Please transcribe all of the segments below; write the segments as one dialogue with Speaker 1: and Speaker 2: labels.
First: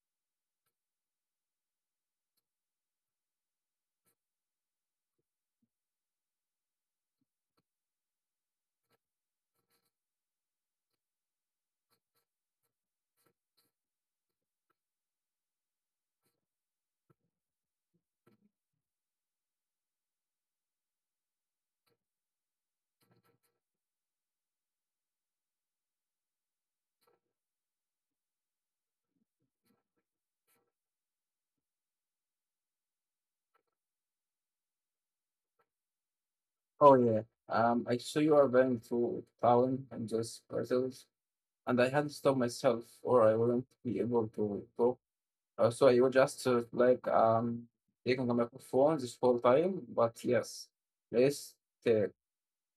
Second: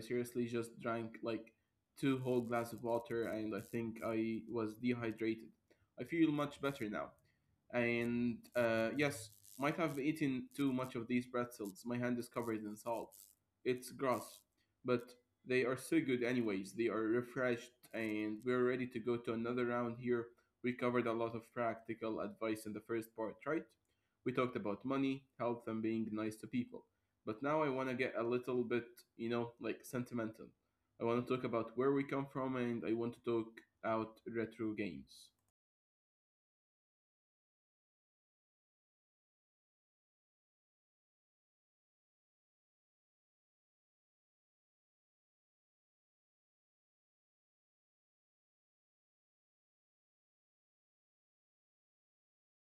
Speaker 1: seriously just drank like two whole glass of water, and I think I was dehydrated. I feel much better now. And yes, might have eaten too much of these pretzels. My hand is covered in salt. It's gross, but they are so good, anyways. They are refreshed, and we're ready to go to another round here. We covered a lot of practical advice in the first part, right? We talked about money, health, and being nice to people. But now I want to get a little bit, like sentimental. I want to talk about where we come from and I want to talk out retro games.
Speaker 2: Oh yeah. I saw you are going through town and just parcels, and I had to stop myself, or I wouldn't be able to go. So you were just like taking a microphone this whole time, but yes, this the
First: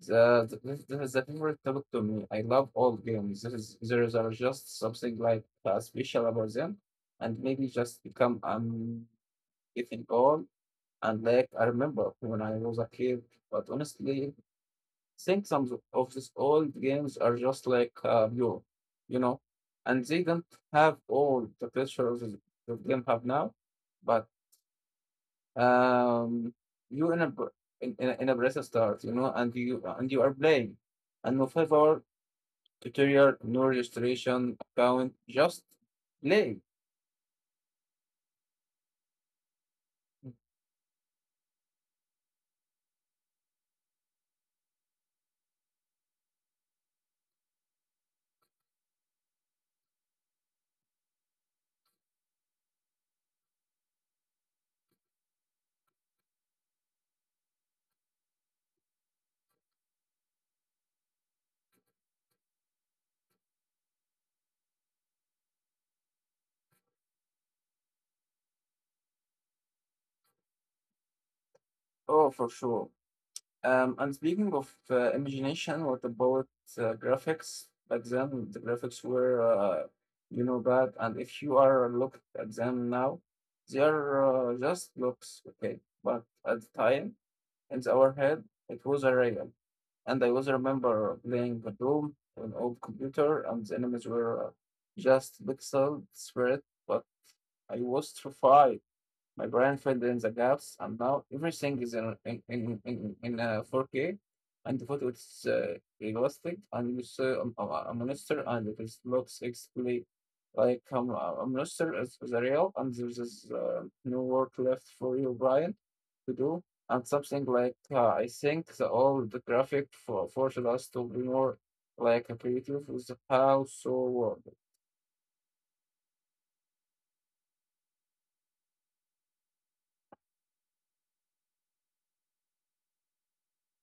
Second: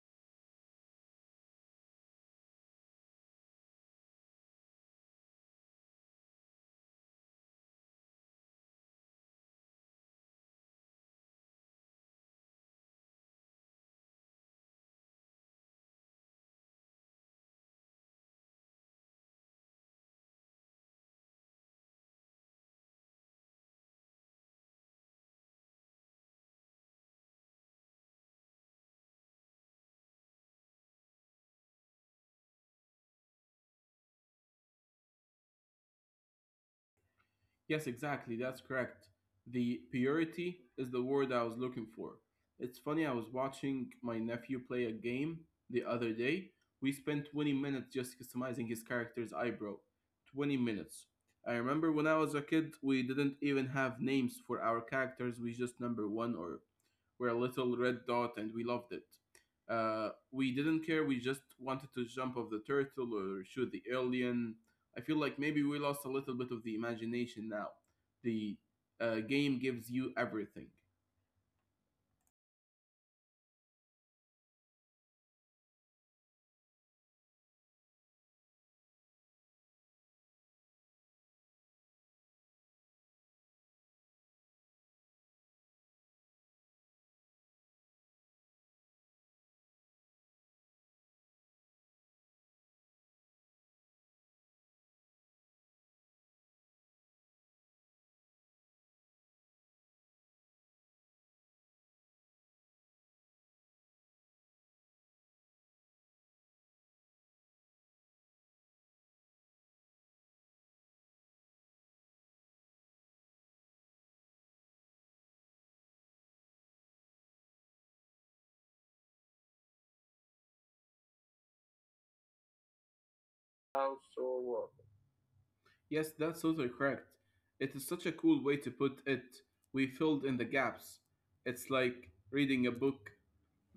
Speaker 2: this is the favorite topic to me. I love all games. There is are just something like special about them, and maybe just become getting old. And like I remember when I was a kid, but honestly think some of these old games are just like Europe, you know, and they don't have all the pressure the game have now, but um, you in a press start, you know, and you are playing, and no favor tutorial, no registration account, just play.
Speaker 1: Yes, exactly. That's correct. The purity is the word I was looking for. It's funny, I was watching my nephew play a game the other day. We spent 20 minutes just customizing his character's eyebrow. 20 minutes. I remember when I was a kid, we didn't even have names for our characters. We just number one or were a little red dot and we loved it. We didn't care, we just wanted to jump off the turtle or shoot the alien. I feel like maybe we lost a little bit of the imagination now. The game gives you everything.
Speaker 2: Oh, for sure. And speaking of imagination, what about graphics? Back then, the graphics were, you know, bad. And if you are looked at them now, they are just looks, okay. But at the time, in our head, it was a real. And I always remember playing the Doom on an old computer, and the enemies were just pixel spread. But I was terrified, my brain filled in the gaps, and now everything is in 4K, and the photo is realistic, and you see a monster, and it is, looks exactly like a monster is real, and there is no work left for you, Brian, to do. And something like I think the all the graphic forced us to be more like a creative with how so
Speaker 1: Yes, that's totally correct. It is such a cool way to put it. We filled in the gaps. It's like reading a book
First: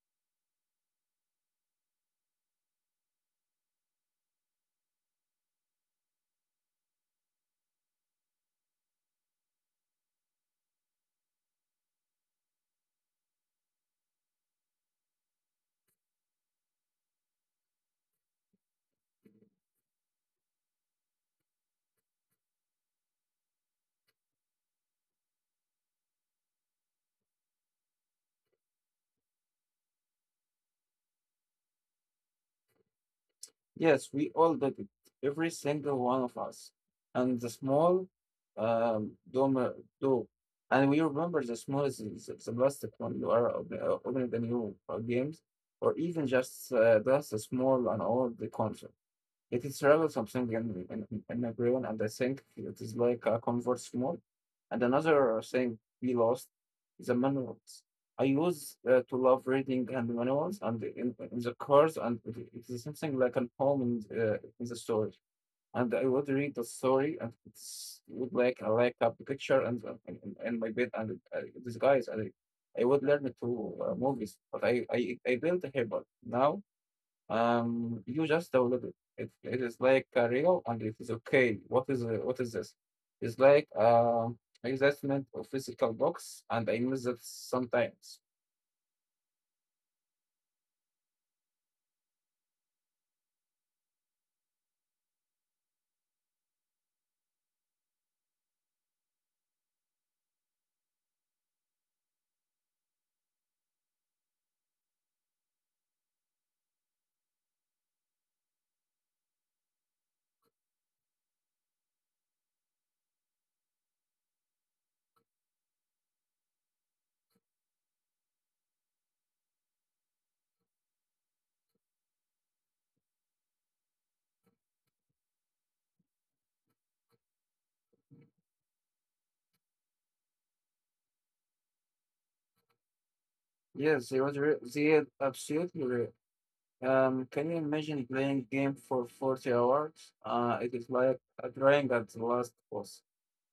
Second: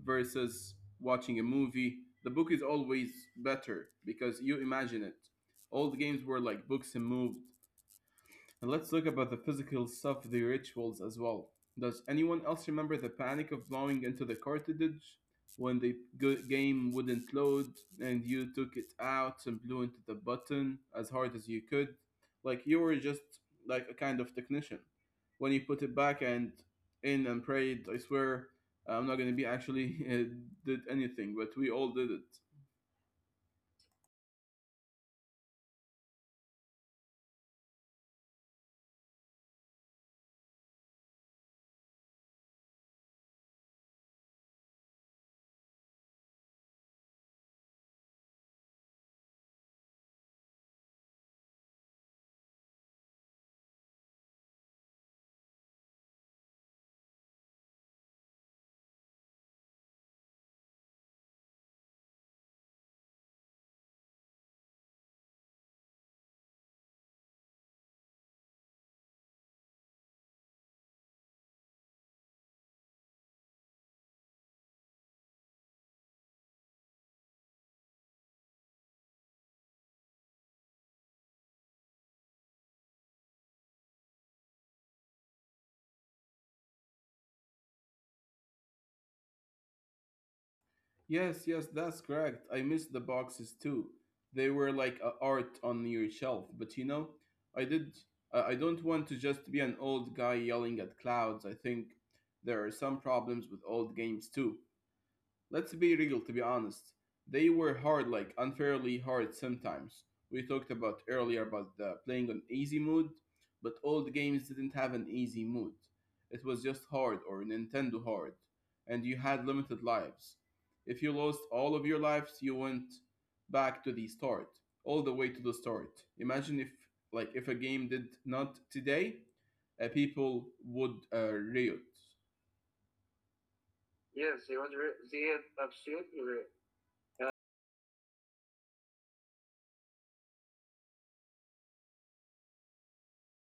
Speaker 1: versus watching a movie. The book is always better because you imagine it. Old games were like books and moved. And let's look about the physical stuff, the rituals as well. Does anyone else remember the panic of blowing into the cartridge when the game wouldn't load and you took it out and blew into the button as hard as you could? Like you were just like a kind of technician. When you put it back and in and prayed, I swear I'm not gonna be actually did anything, but we all did it.
Speaker 2: Yes, we all did it, every single one of us. And the small dome, do, and we remember the small is the plastic one you are opening the new games, or even just a small and old console. It is really something in my brain, and I think it is like a converse mode. And another thing we lost is the manuals. I used to love reading and manuals and in the cars, and it is something like an home in the story. And I would read the story, and it's would like I like a picture and in my bed and this guys. And I would learn to movies, but I built a habit now you just download it. It is like a real and it is okay. What is this? It's like investment of physical books, and I miss it sometimes.
Speaker 1: Yes, yes, that's correct. I missed the boxes too. They were like a art on your shelf. But you know, I did. I don't want to just be an old guy yelling at clouds. I think there are some problems with old games too. Let's be real, to be honest. They were hard, like unfairly hard sometimes. We talked about earlier about the playing on easy mode, but all the games didn't have an easy mode. It was just hard or Nintendo hard, and you had limited lives. If you lost all of your lives, you went back to the start, all the way to the start. Imagine if, like, if a game did not today, people would riot.
Speaker 2: Yes,
Speaker 1: Yes, they would.
Speaker 2: they had
Speaker 1: They had
Speaker 2: absolutely re-
Speaker 1: absolutely re-
Speaker 2: Can you imagine playing game for 40 hours? It is like trying at the last boss.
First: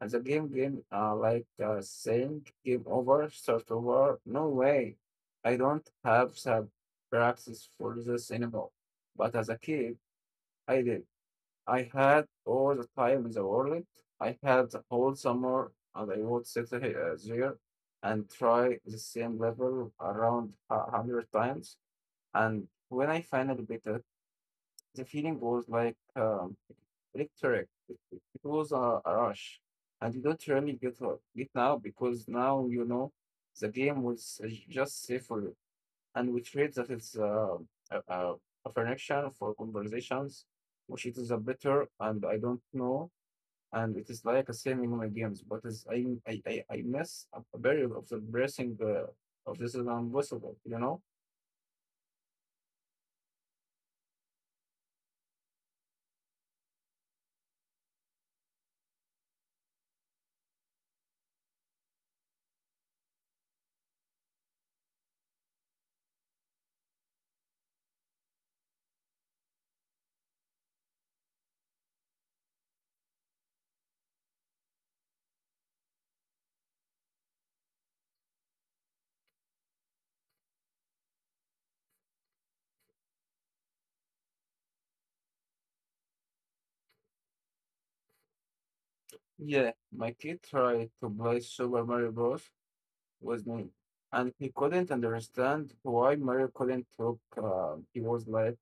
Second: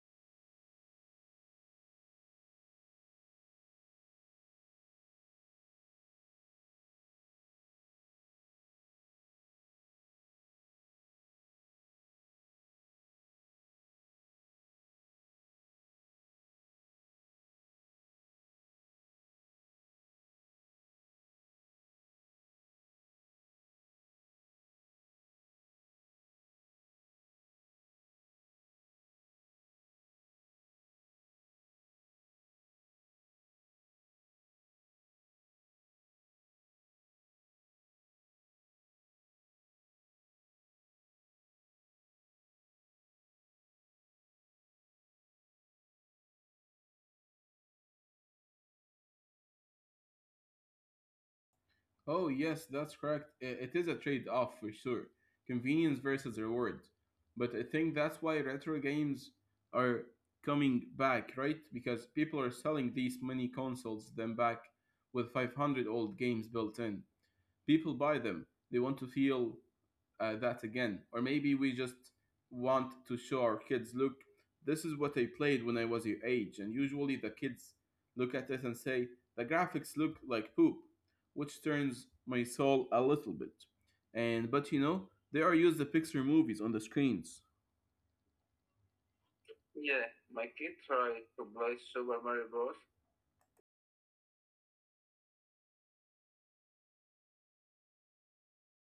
Speaker 2: And the game like saying game over, start over. No way. I don't have the practice for this anymore. But as a kid, I did. I had all the time in the world. I had the whole summer and I would sit here there and try the same level around 100 times. And when I finally beat it, the feeling goes like electric. It was a rush, and you don't really get it now because now you know the game was just safer, and we trade that it's a, a, a connection for conversations, which it is a better, and I don't know, and it is like a same in my games, but it's, I miss a very of the blessing of this is impossible, you know.
Speaker 1: Oh, yes, that's correct. It is a trade off for sure. Convenience versus reward. But I think that's why retro games are coming back, right? Because people are selling these mini consoles them back with 500 old games built in, people buy them, they want to feel that again, or maybe we just want to show our kids, look, this is what I played when I was your age. And usually the kids look at it and say the graphics look like poop, which turns my soul a little bit. And but you know, they are used the Pixar movies on the screens.
Speaker 2: Yeah,
Speaker 1: Yeah,
Speaker 2: my
Speaker 1: my kid
Speaker 2: kid
Speaker 1: tried
Speaker 2: tried
Speaker 1: to
Speaker 2: to play
Speaker 1: play
Speaker 2: Super
Speaker 1: Super
Speaker 2: Mario
Speaker 1: Mario Bros.
Speaker 2: Bros with me. And he couldn't understand why Mario couldn't talk. He was like,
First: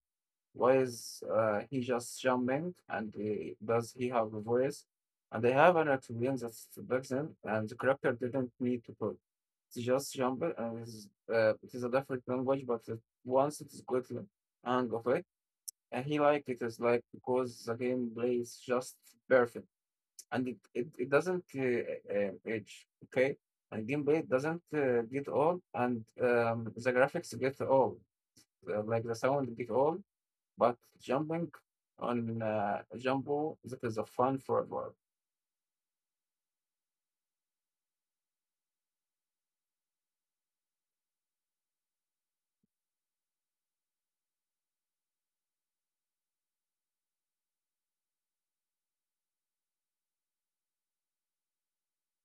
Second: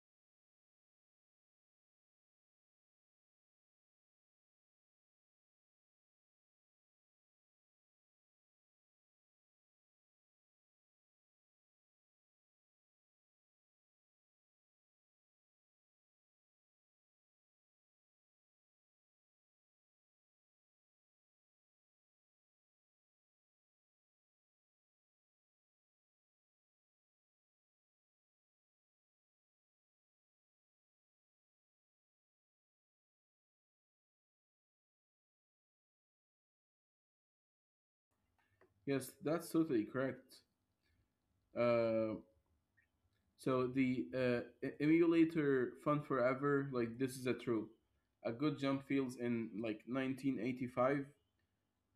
Speaker 2: why is he just jumping? And he, does he have a voice? And they have an Italian that's backs him, and the character didn't need to talk. It's just jumping, and it's, it is a different language, but it, once it's good hang of it, and he liked it, it's like because the gameplay is just perfect and it doesn't age. Okay, and gameplay doesn't get old, and the graphics get old, like the sound get old. But jumping on Jumbo, that is a fun forever.
Speaker 1: Yes, that's totally correct. uh, So the emulator Fun Forever, like this is a true, a good jump feels in like 1985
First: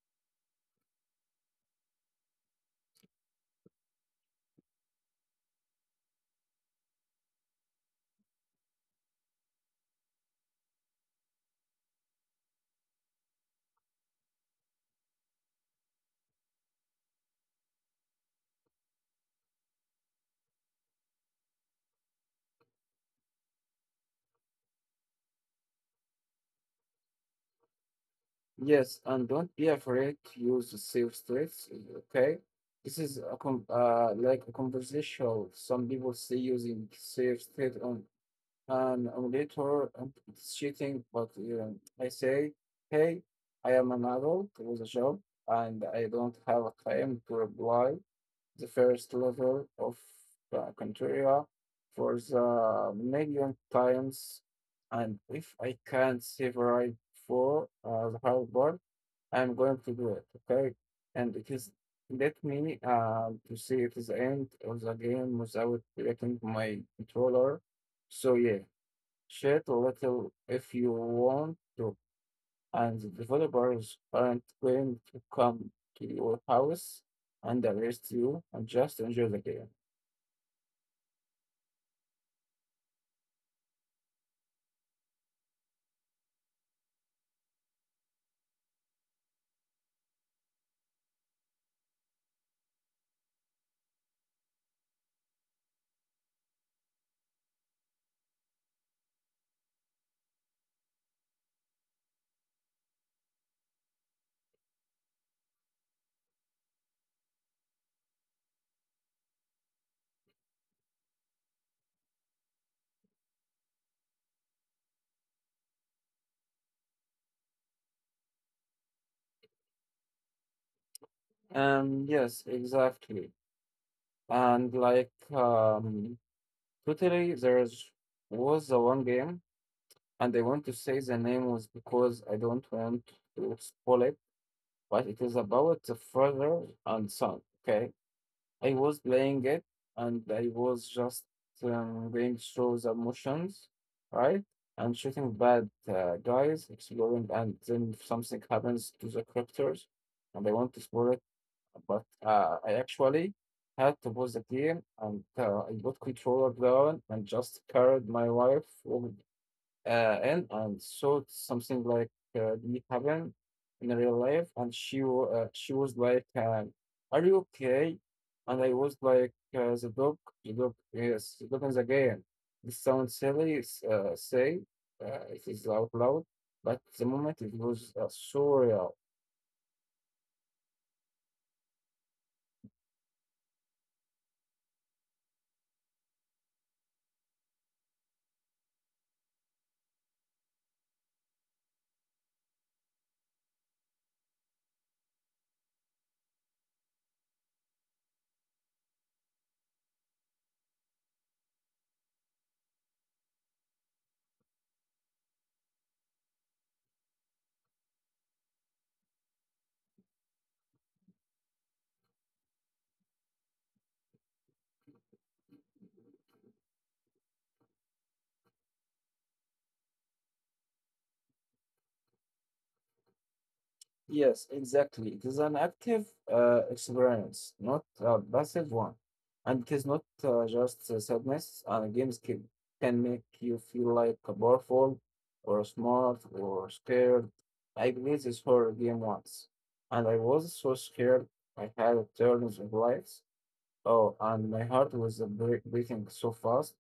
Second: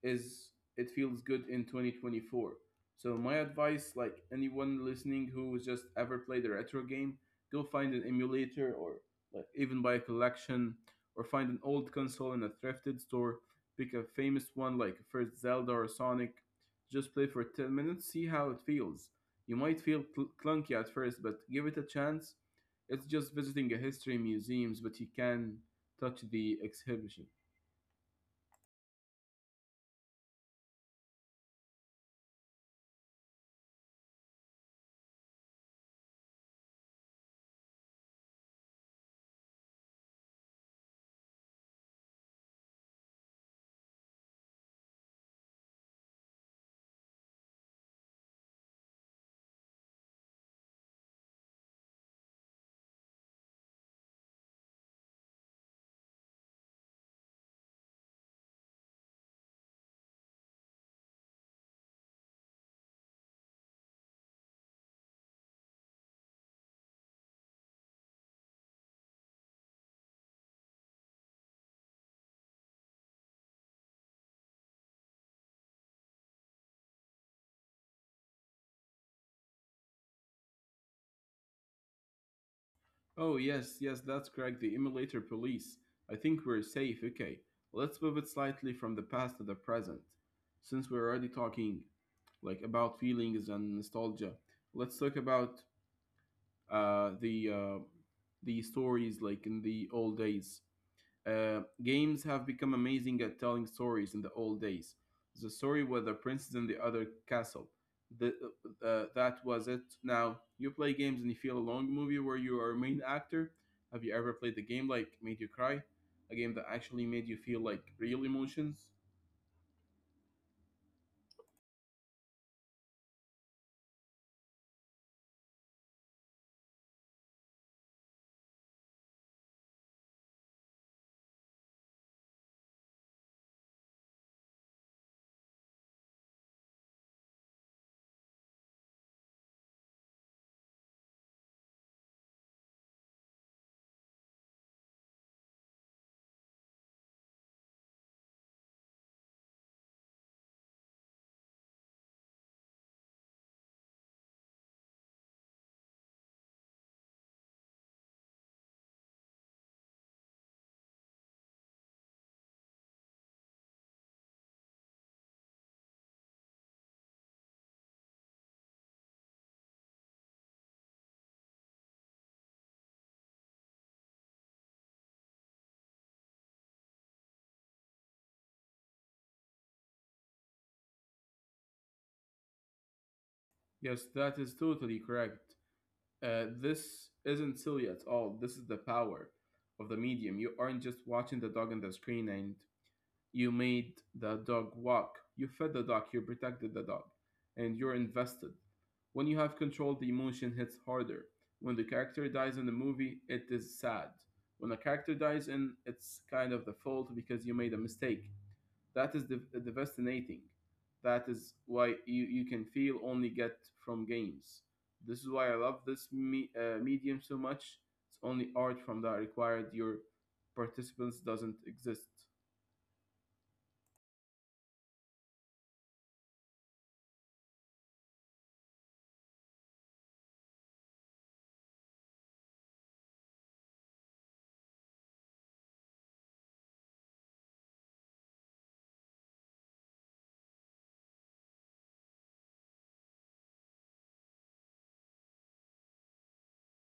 Speaker 1: is it feels good in 2024. So my advice, like anyone listening who's just ever played a retro game, go find an emulator or like even buy a collection or find an old console in a thrifted store, pick a famous one like first Zelda or Sonic, just play for 10 minutes, see how it feels. You might feel clunky at first, but give it a chance. It's just visiting a history museums, but you can touch the exhibition.
Speaker 2: Yes, and don't be afraid to use the safe states. Okay, this is a like a conversational. Some people say using safe state on an auditor and it's cheating, but you I say, hey, I am an adult with a job and I don't have a claim to apply the first level of the criteria for the million times. And if I can't save right for the hard part, I'm going to do it, okay? And it is let me to see it is the end of the game without breaking my controller. So yeah, share a little if you want to, and the developers aren't going to come to your house and arrest you and just enjoy the game.
Speaker 1: Oh, yes, yes, that's correct. The emulator police. I think we're safe. Okay, let's pivot slightly from the past to the present. Since we're already talking like about feelings and nostalgia, let's talk about uh, the uh, the stories like in the old days. Games have become amazing at telling stories in the old days. The story with the princess and the other castle. The, that was it. Now, you play games and you feel a long movie where you are a main actor. Have you ever played a game like made you cry? A game that actually made you feel like real emotions?
Speaker 2: Yes, exactly. And like, totally, there's was the one game, and I want to say the name was because I don't want to spoil it, but it is about the father and son, okay? I was playing it and I was just going through the motions, right? And shooting bad guys, exploring, and then something happens to the characters, and I want to explore it. But I actually had to pause the game, and I got controller down and just carried my wife in and saw something like it happen in real life. And she was like, "Are you okay?" And I was like, the dog, yes, the dog is again." This sounds silly, say it is out loud, but the moment it was surreal.
Speaker 1: Yes, that is totally correct. This isn't silly at all. This is the power of the medium. You aren't just watching the dog on the screen, and you made the dog walk, you fed the dog, you protected the dog, and you're invested. When you have control, the emotion hits harder. When the character dies in the movie, it is sad. When a character dies in, it's kind of the fault because you made a mistake. That is devastating. That is why you, you can feel only get from games. This is why I love this medium so much. It's only art from that required your participants doesn't exist.
Speaker 2: Yes, exactly. It is an active experience, not a passive one. And it is not just sadness. Games can make you feel like a powerful or smart or scared. I played this horror game once, and I was so scared. I had a turns of lights. Oh, and my heart was beating so fast.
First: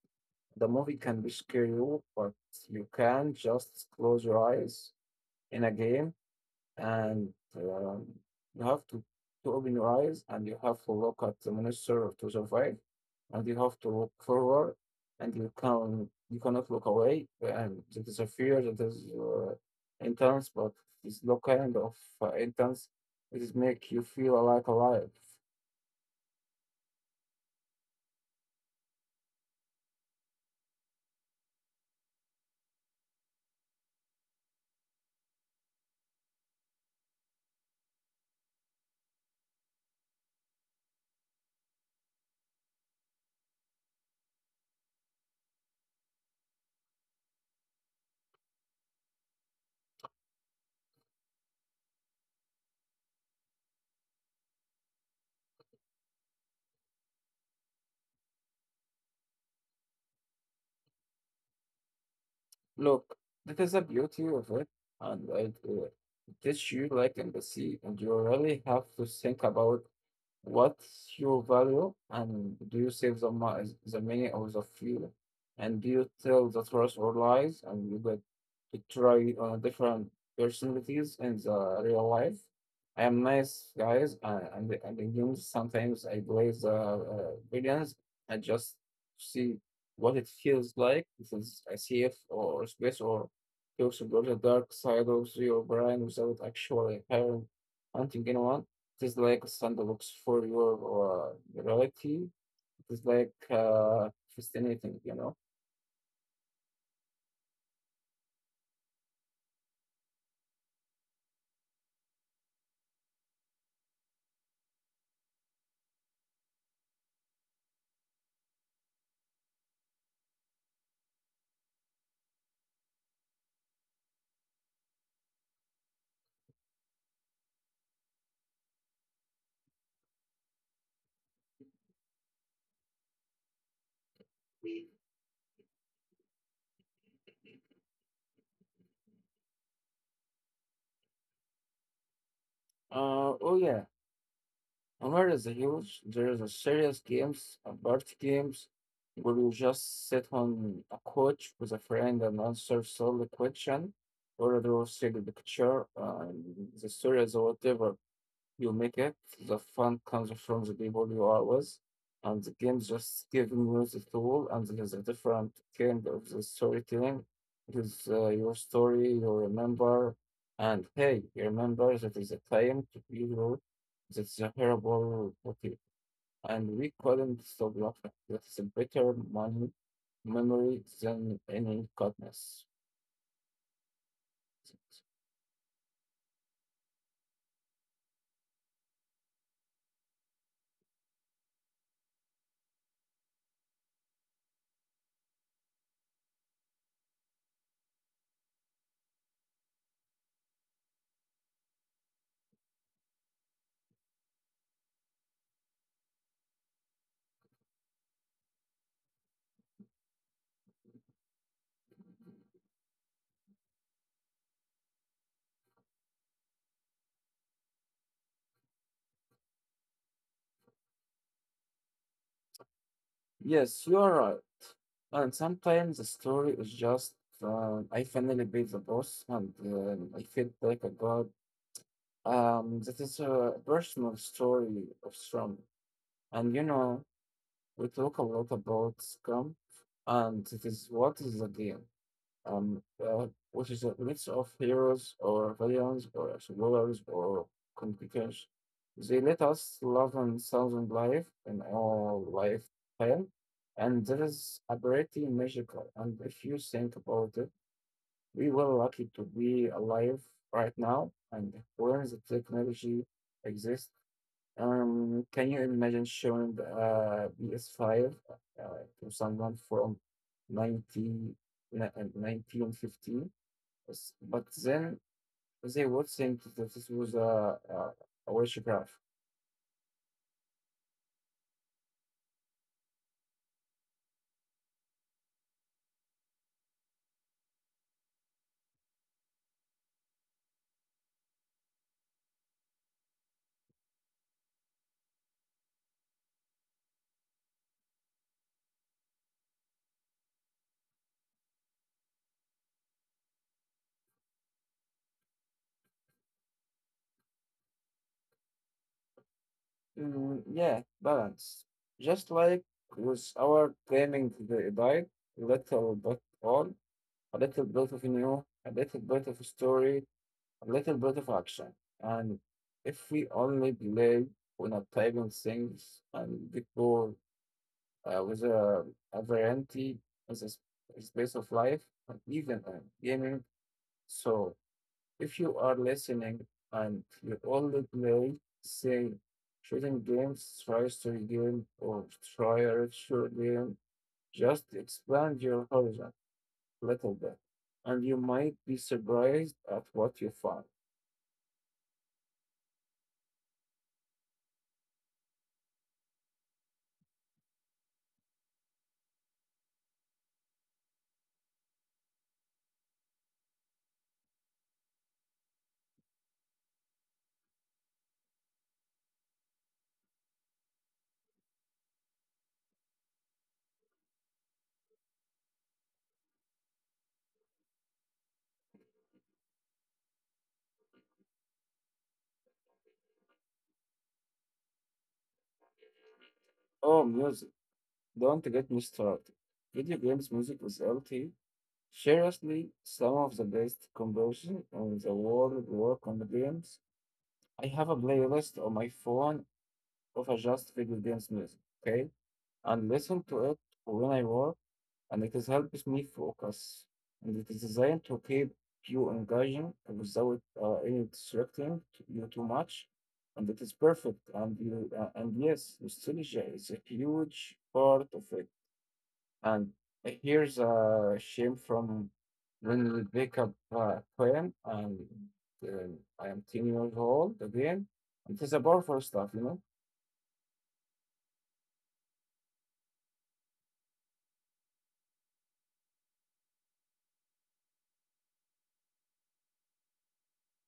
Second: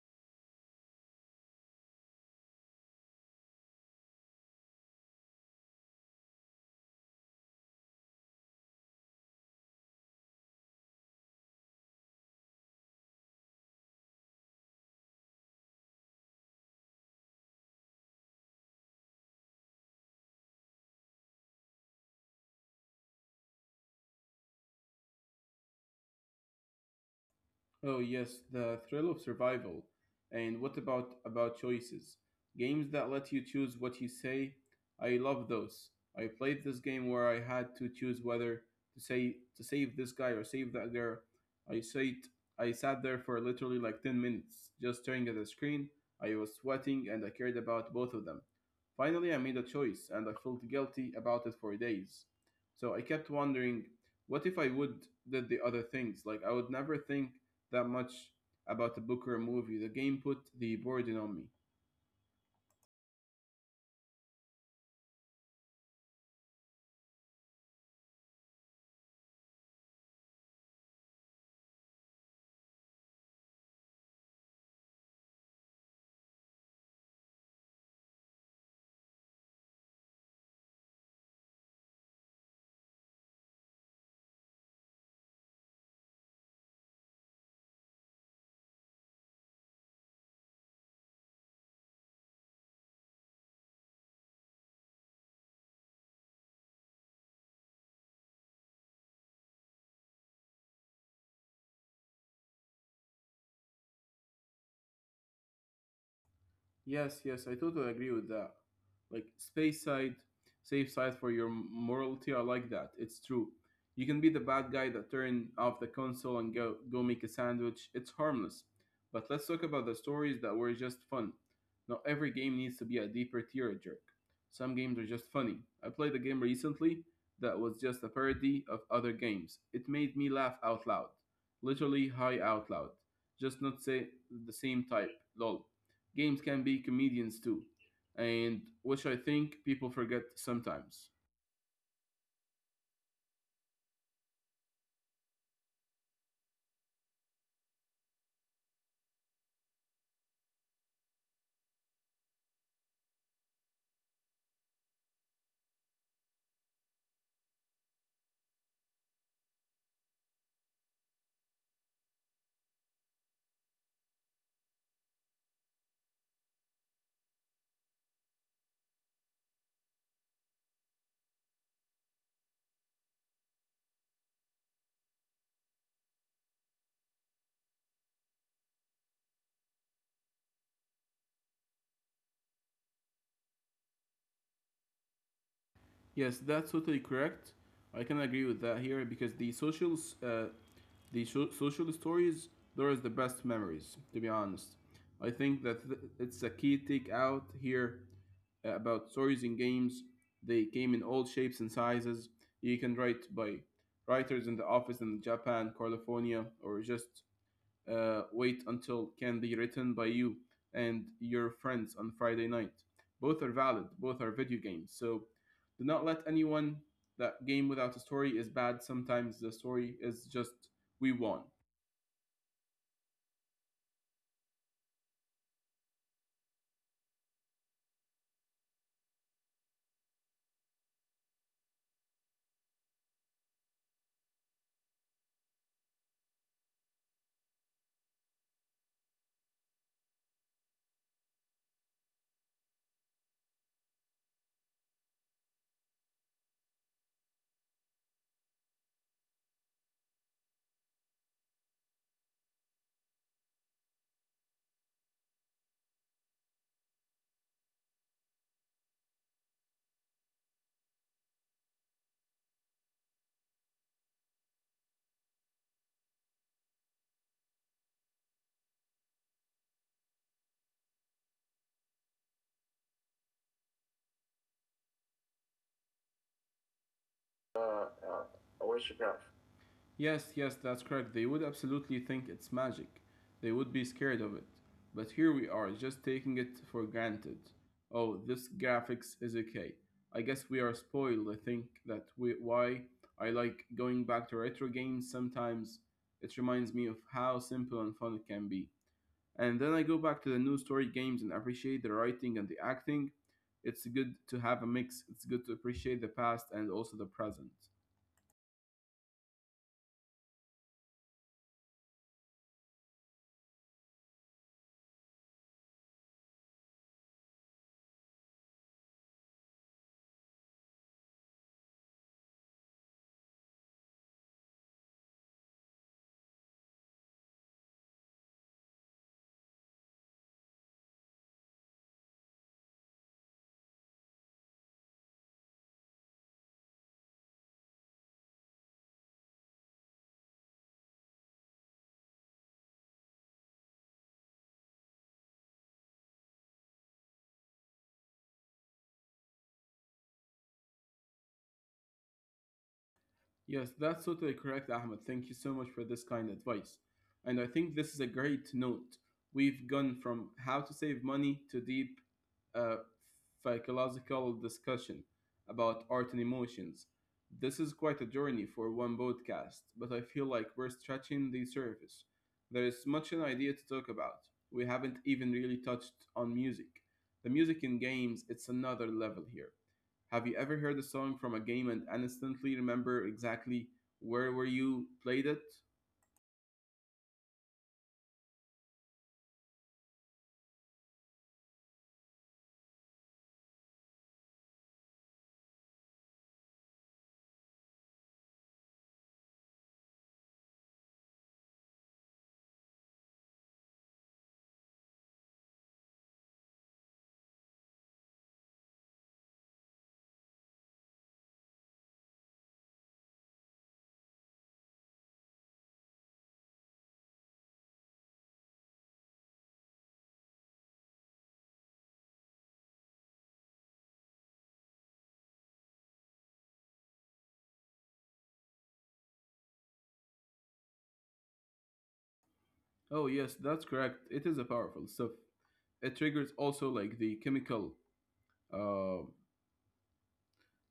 Speaker 2: The movie can be scary, but you can just close your eyes in a game and um, you have to open your eyes and you have to look at the monster to survive and you have to look forward and you cannot look away and it is a fear that is intense but it's no kind of intense it is make you feel like alive
Speaker 1: Oh yes, the thrill of survival. And what about choices? Games that let you choose what you say. I love those. I played this game where I had to choose whether to say to save this guy or save that girl. I sat I sat there for literally like 10 minutes just staring at the screen. I was sweating and I cared about both of them. Finally, I made a choice and I felt guilty about it for days. So I kept wondering, what if I would did the other things? Like I would never think that much about a book or a movie. The game put the burden on me.
Speaker 2: look that is the beauty of it and it teach you like empathy and you really have to think about what's your value? And do you save the money or the fuel? And do you tell the truth or lies? And you get to try different personalities in the real life. I am nice, guys, and in games sometimes I play the villains and just see what it feels like. If it's a safe or space or to explore the dark side of your brain without actually having hunting anyone. It is like a sandbox for your reality. It is like fascinating, you know.
Speaker 1: Yes, yes, I totally agree with that. Like space side, safe side for your morality. I like that. It's true. You can be the bad guy that turn off the console and go make a sandwich. It's harmless. But let's talk about the stories that were just fun. Not every game needs to be a deeper tearjerk. Some games are just funny. I played a game recently that was just a parody of other games. It made me laugh out loud, literally high out loud. Just not say the same type. Lol. Games can be comedians too, and which I think people forget sometimes.
Speaker 2: Oh yeah, and where is the huge? There is a serious games, a party games, where you just sit on a couch with a friend and answer solid question, or draw a single picture, and the stories or whatever. You make it. The fun comes from the people you are with, and the game just gives you the tool, and there's a different kind of the storytelling. It is your story, you remember, and hey, you remember that is a time to be wrote. That's a horrible okay. And we couldn't stop laughing. That's a better money memory than any goodness.
Speaker 1: Yes, that's totally correct. I can agree with that here because the social, uh, social stories, those are the best memories. To be honest, I think that it's a key take out here about stories in games. They came in all shapes and sizes. You can write by writers in the office in Japan, California, or just wait until can be written by you and your friends on Friday night. Both are valid, both are video games. So do not let anyone that game without a story is bad. Sometimes the story is just we won.
Speaker 2: Yes, you are right. And sometimes the story is just I finally beat the boss and I feel like a god. That is a personal story of Scrum. And you know, we talk a lot about Scrum and it is what is the game um, uh, which is a mix of heroes or villains or explorers or complicators. They let us love and thousand life in our lifetime, and that is a pretty magical. And if you think about it, we were lucky to be alive right now and where the technology exists. Can you imagine showing PS5 to someone from 90 1950 S- But then they would think that this was
Speaker 1: Uh, uh, I
Speaker 2: a
Speaker 1: wish you got.
Speaker 2: witchcraft.
Speaker 1: Yes, yes, that's correct. They would absolutely think it's magic. They would be scared of it. But here we are, just taking it for granted. Oh, this graphics is okay. I guess we are spoiled. I think that we, why I like going back to retro games sometimes. It reminds me of how simple and fun it can be. And then I go back to the new story games and appreciate the writing and the acting. It's good to have a mix. It's good to appreciate the past and also the present.
Speaker 2: Mm, yeah, balance. Just like with our claiming the diet, little but all, a little bit of new, a little bit of story, a little bit of action. And if we only delay, we're not typing things and before with a variety as a space of life, and even gaming. So if you are listening and you only play, say, shooting games, try story game, or try a retro game, just expand your horizon a little bit, and you might be surprised at what you find.
Speaker 1: Yes, that's totally correct, Ahmed. Thank you so much for this kind advice. And I think this is a great note. We've gone from how to save money to deep uh, psychological discussion about art and emotions. This is quite a journey for one podcast, but I feel like we're stretching the surface. There is much an idea to talk about. We haven't even really touched on music. The music in games, it's another level here. Have you ever heard a song from a game and instantly remember exactly where were you played it?
Speaker 2: Oh, music. Don't get me started. Video games music is LT. Seriously, some of the best composition in the world work on the games. I have a playlist on my phone of just video games music, okay? And listen to it when I work, and it is helps me focus. And it is designed to keep you engaging without any distracting you too much. And it is perfect. And you and yes, nostalgia is a huge part of it. And here's a shame from when we wake up poem, and I am 10 years old again. It is a powerful stuff, you know.
Speaker 1: Oh yes, that's correct. It is a powerful stuff. It triggers also like uh,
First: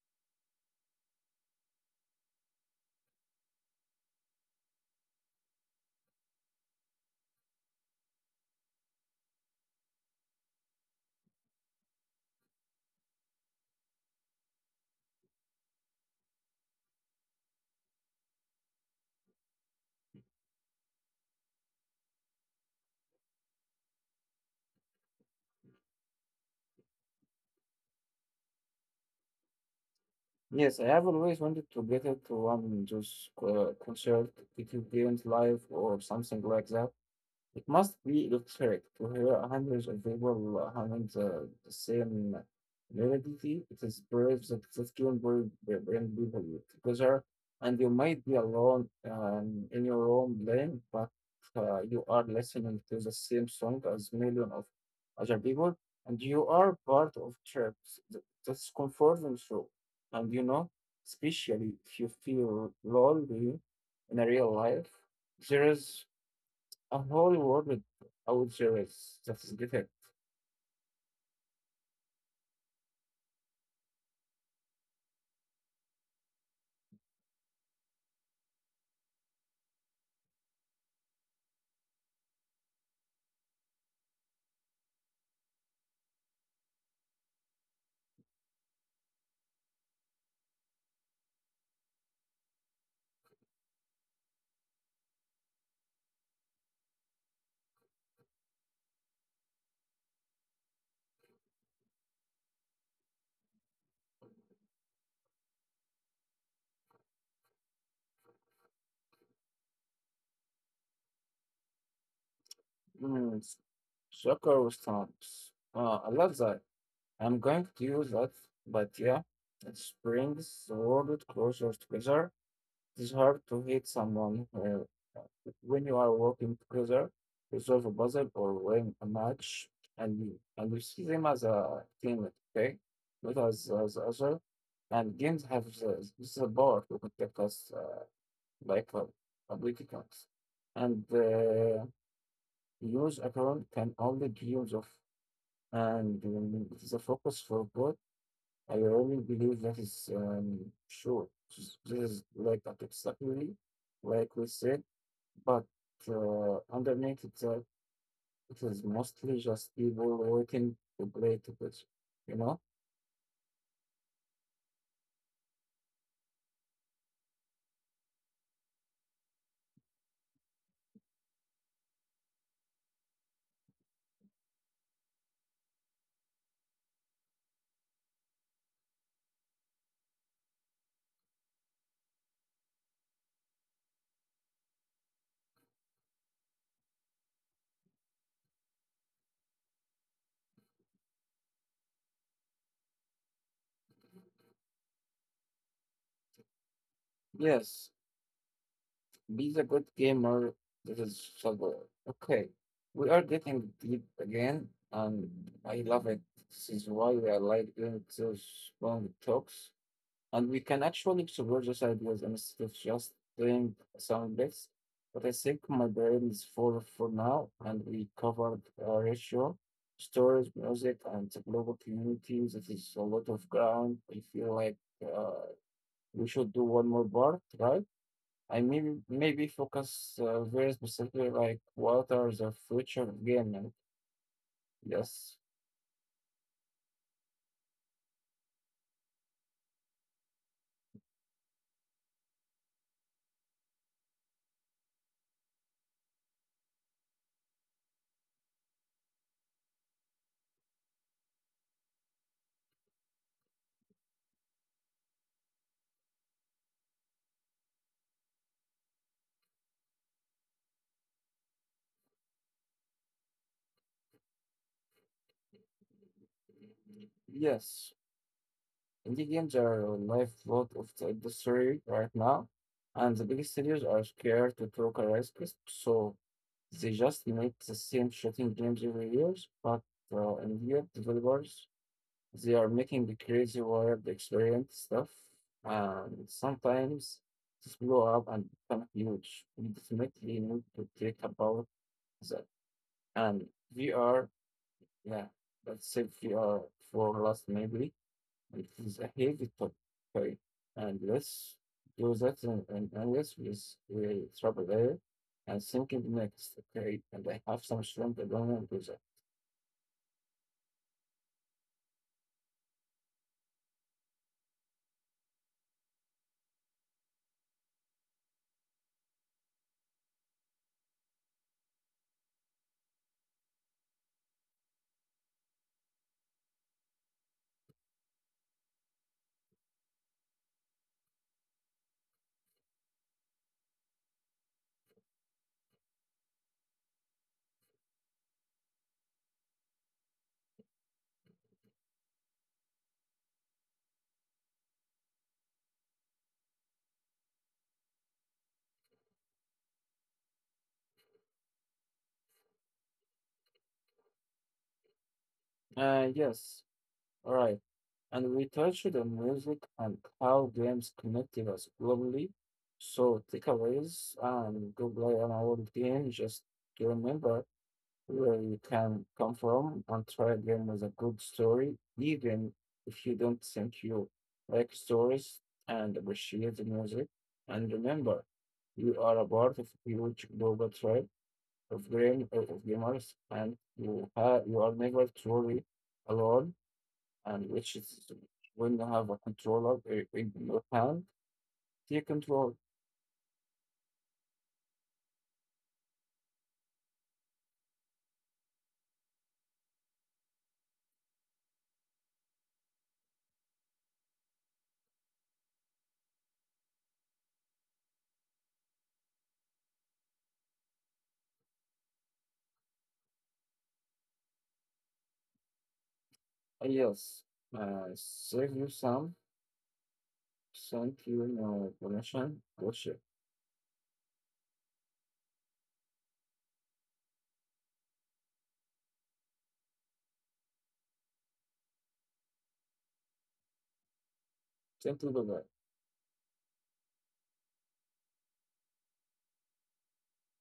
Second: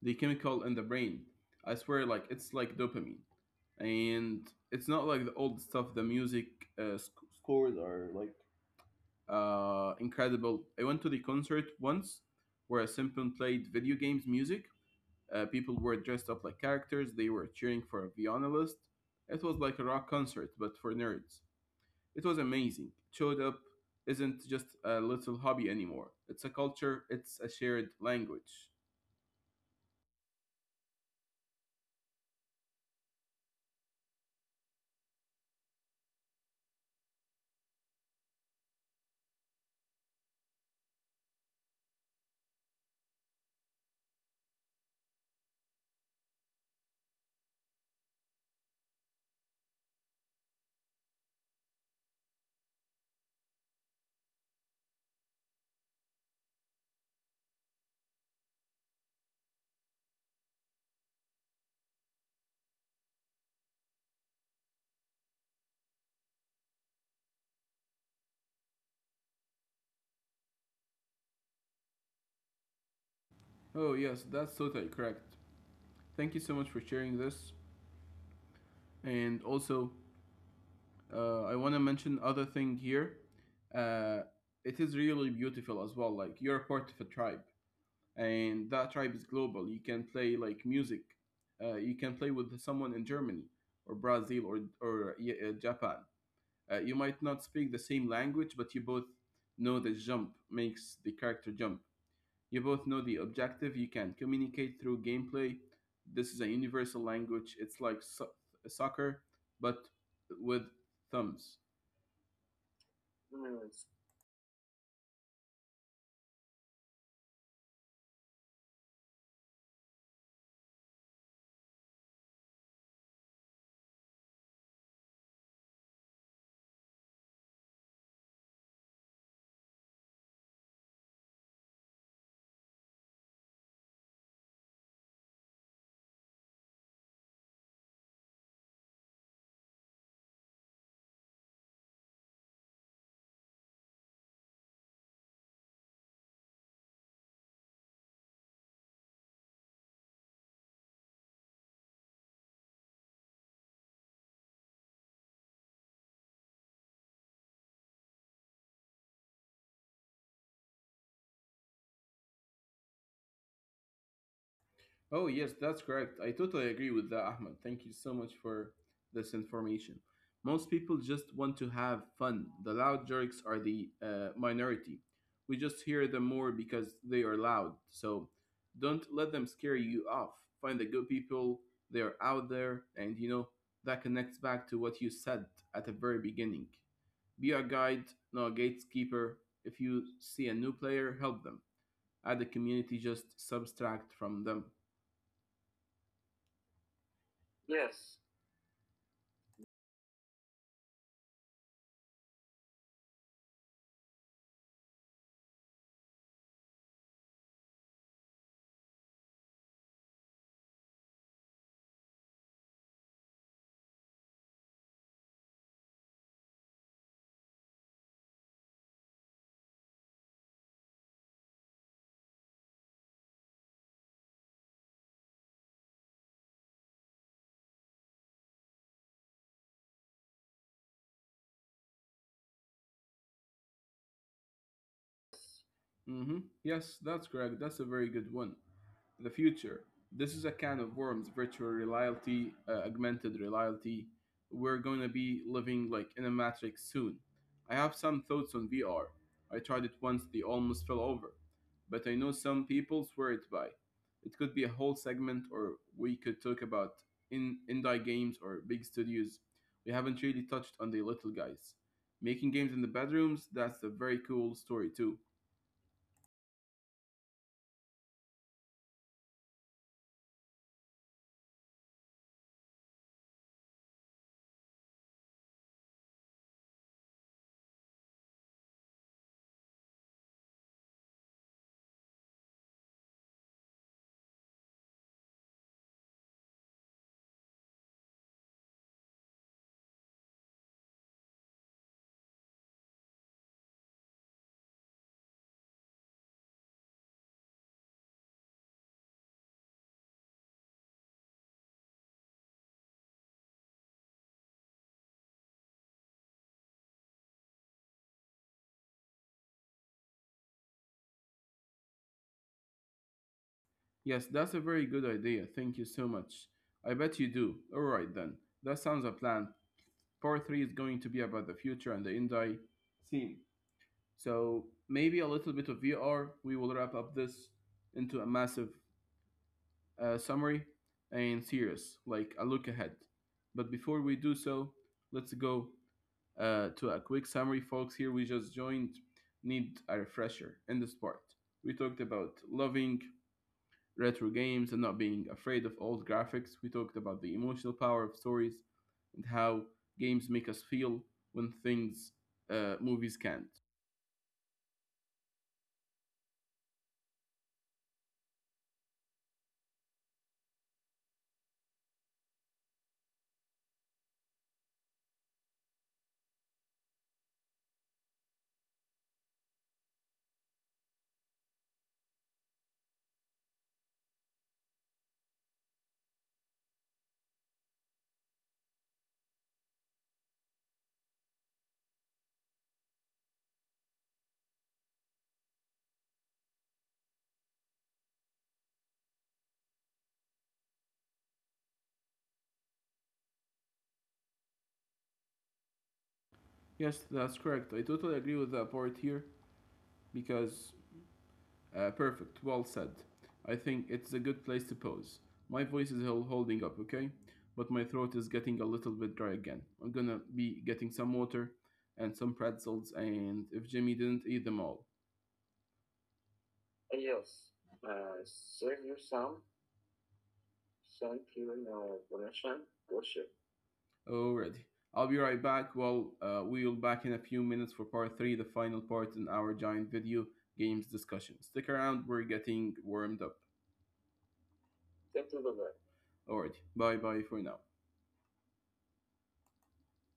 Speaker 1: the chemical in the brain. I swear, like it's like dopamine, and it's not like the old stuff. The music uh, sc- scores are like incredible. I went to the concert once where a Simple played video games music. People were dressed up like characters, they were cheering for a violinist. It was like a rock concert, but for nerds. It was amazing. Showed Up isn't just a little hobby anymore, it's a culture, it's a shared language.
Speaker 2: Yes, I have always wanted to get it to one just concert, it wasn't live or something like that. It must be electric to hear hundreds of people humming the same melody. It is brave that this can bring people together, and you might be alone in your own lane, but you are listening to the same song as million of other people, and you are part of tribes. That's comforting show, and you know, especially if you feel lonely in a real life, there is a whole world with would series it's just get it.
Speaker 1: Oh, yes, that's totally correct. Thank you so much for sharing this. And also, I want to mention other thing here. Uh, it is really beautiful as well. Like you're a part of a tribe, and that tribe is global. You can play like music. You can play with someone in Germany or Brazil or yeah, Japan. You might not speak the same language, but you both know the jump makes the character jump. You both know the objective. You can communicate through gameplay. This is a universal language. It's like soccer, but with thumbs.
Speaker 2: Mm, soccer stamps. I love that. I'm going to use that, but yeah, it brings the world closer together. It's hard to hit someone when you are working together to solve a puzzle or win a match, and you see them as a team, okay? Not as other. And games have the power to protect us like public accounts. And use account can only be used of, and it is a focus for both. I really believe that is sure. This is like a subsidiary, like we said, but underneath it, it is mostly just people waiting to play to pitch, you know?
Speaker 1: Oh, yes, that's correct. I totally agree with that, Ahmed. Thank you so much for this information. Most people just want to have fun. The loud jerks are the minority. We just hear them more because they are loud. So don't let them scare you off. Find the good people, they're out there. And you know, that connects back to what you said at the very beginning. Be a guide, not a gatekeeper. If you see a new player, help them. Add a community, just subtract from them.
Speaker 2: Yes,
Speaker 1: Yes.
Speaker 2: beat a good gamer this that is sober. Okay, we are getting deep again, and I love it. This is why I like doing those long talks, and we can actually explore those ideas instead of just doing sound bits. But I think my brain is full for now, and we covered ratio, stories, music, and the global community. That is a lot of ground. I feel like uh, we should do one more part, right? I mean, maybe focus very specifically, like what are the future of gaming? Yes,
Speaker 1: Yes, that's correct. That's a very good one. The future. This is a can of worms, virtual reality, augmented reality. We're going to be living like in a matrix soon. I have some thoughts on VR. I tried it once, they almost fell over. But I know some people swear it by. It could be a whole segment, or we could talk about in indie games or big studios. We haven't really touched on the little guys. Making games in the bedrooms, that's a very cool story too.
Speaker 2: yes, indie games are a lifeblood of the industry right now, and the big studios are scared to take a risk, so they just make the same shooting games every year. But in here, developers they are making the crazy wild experience stuff, and sometimes just blow up and become huge. We definitely need to think about that and VR, yeah, let's say VR for last maybe. It is a heavy topic, okay? And let's do that and let's with we trouble there and thinking next, okay? And I have some strong agreement with that.
Speaker 1: Yes, that's a very good idea. Thank you so much. I bet you do. All right then. That sounds a plan. Part 3 is going to be about the future and the end I scene. So maybe a little bit of VR. We will wrap up this into a massive summary and serious, like a look ahead. But before we do so, let's go to a quick summary, folks. Here we just joined. Need a refresher in this part. We talked about loving retro games and not being afraid of old graphics. We talked about the emotional power of stories and how games make us feel when things movies can't.
Speaker 2: Yes, all right. And we touched on music and how games connected us globally. So takeaways and go play on our game just to remember where you can come from and try again with a good story, even if you don't think you like stories and appreciate the music. And remember, you are a part of a huge global tribe of gamers, and you are never truly alone. And which is when you have a controller in your hand, take control.
Speaker 1: Yes, that's correct. I totally agree with that part here because perfect, well said. I think it's a good place to pause. My voice is holding up, okay? But my throat is getting a little bit dry again. I'm gonna be getting some water and some pretzels, and if Jimmy didn't eat them all.
Speaker 2: Yes,
Speaker 1: Yes,
Speaker 2: save you
Speaker 1: serve you
Speaker 2: some.
Speaker 1: some.
Speaker 2: Thank you,
Speaker 1: Thank you,
Speaker 2: permission.
Speaker 1: Vanessa.
Speaker 2: Gotcha.
Speaker 1: Worship. Alrighty. I'll be right back. Well, we'll back in a few minutes for part three, the final part in our giant video games discussion. Stick around, we're getting warmed up.
Speaker 2: Thank you, bye-bye.
Speaker 1: Thank you, bye-bye. Alrighty. Bye bye for now.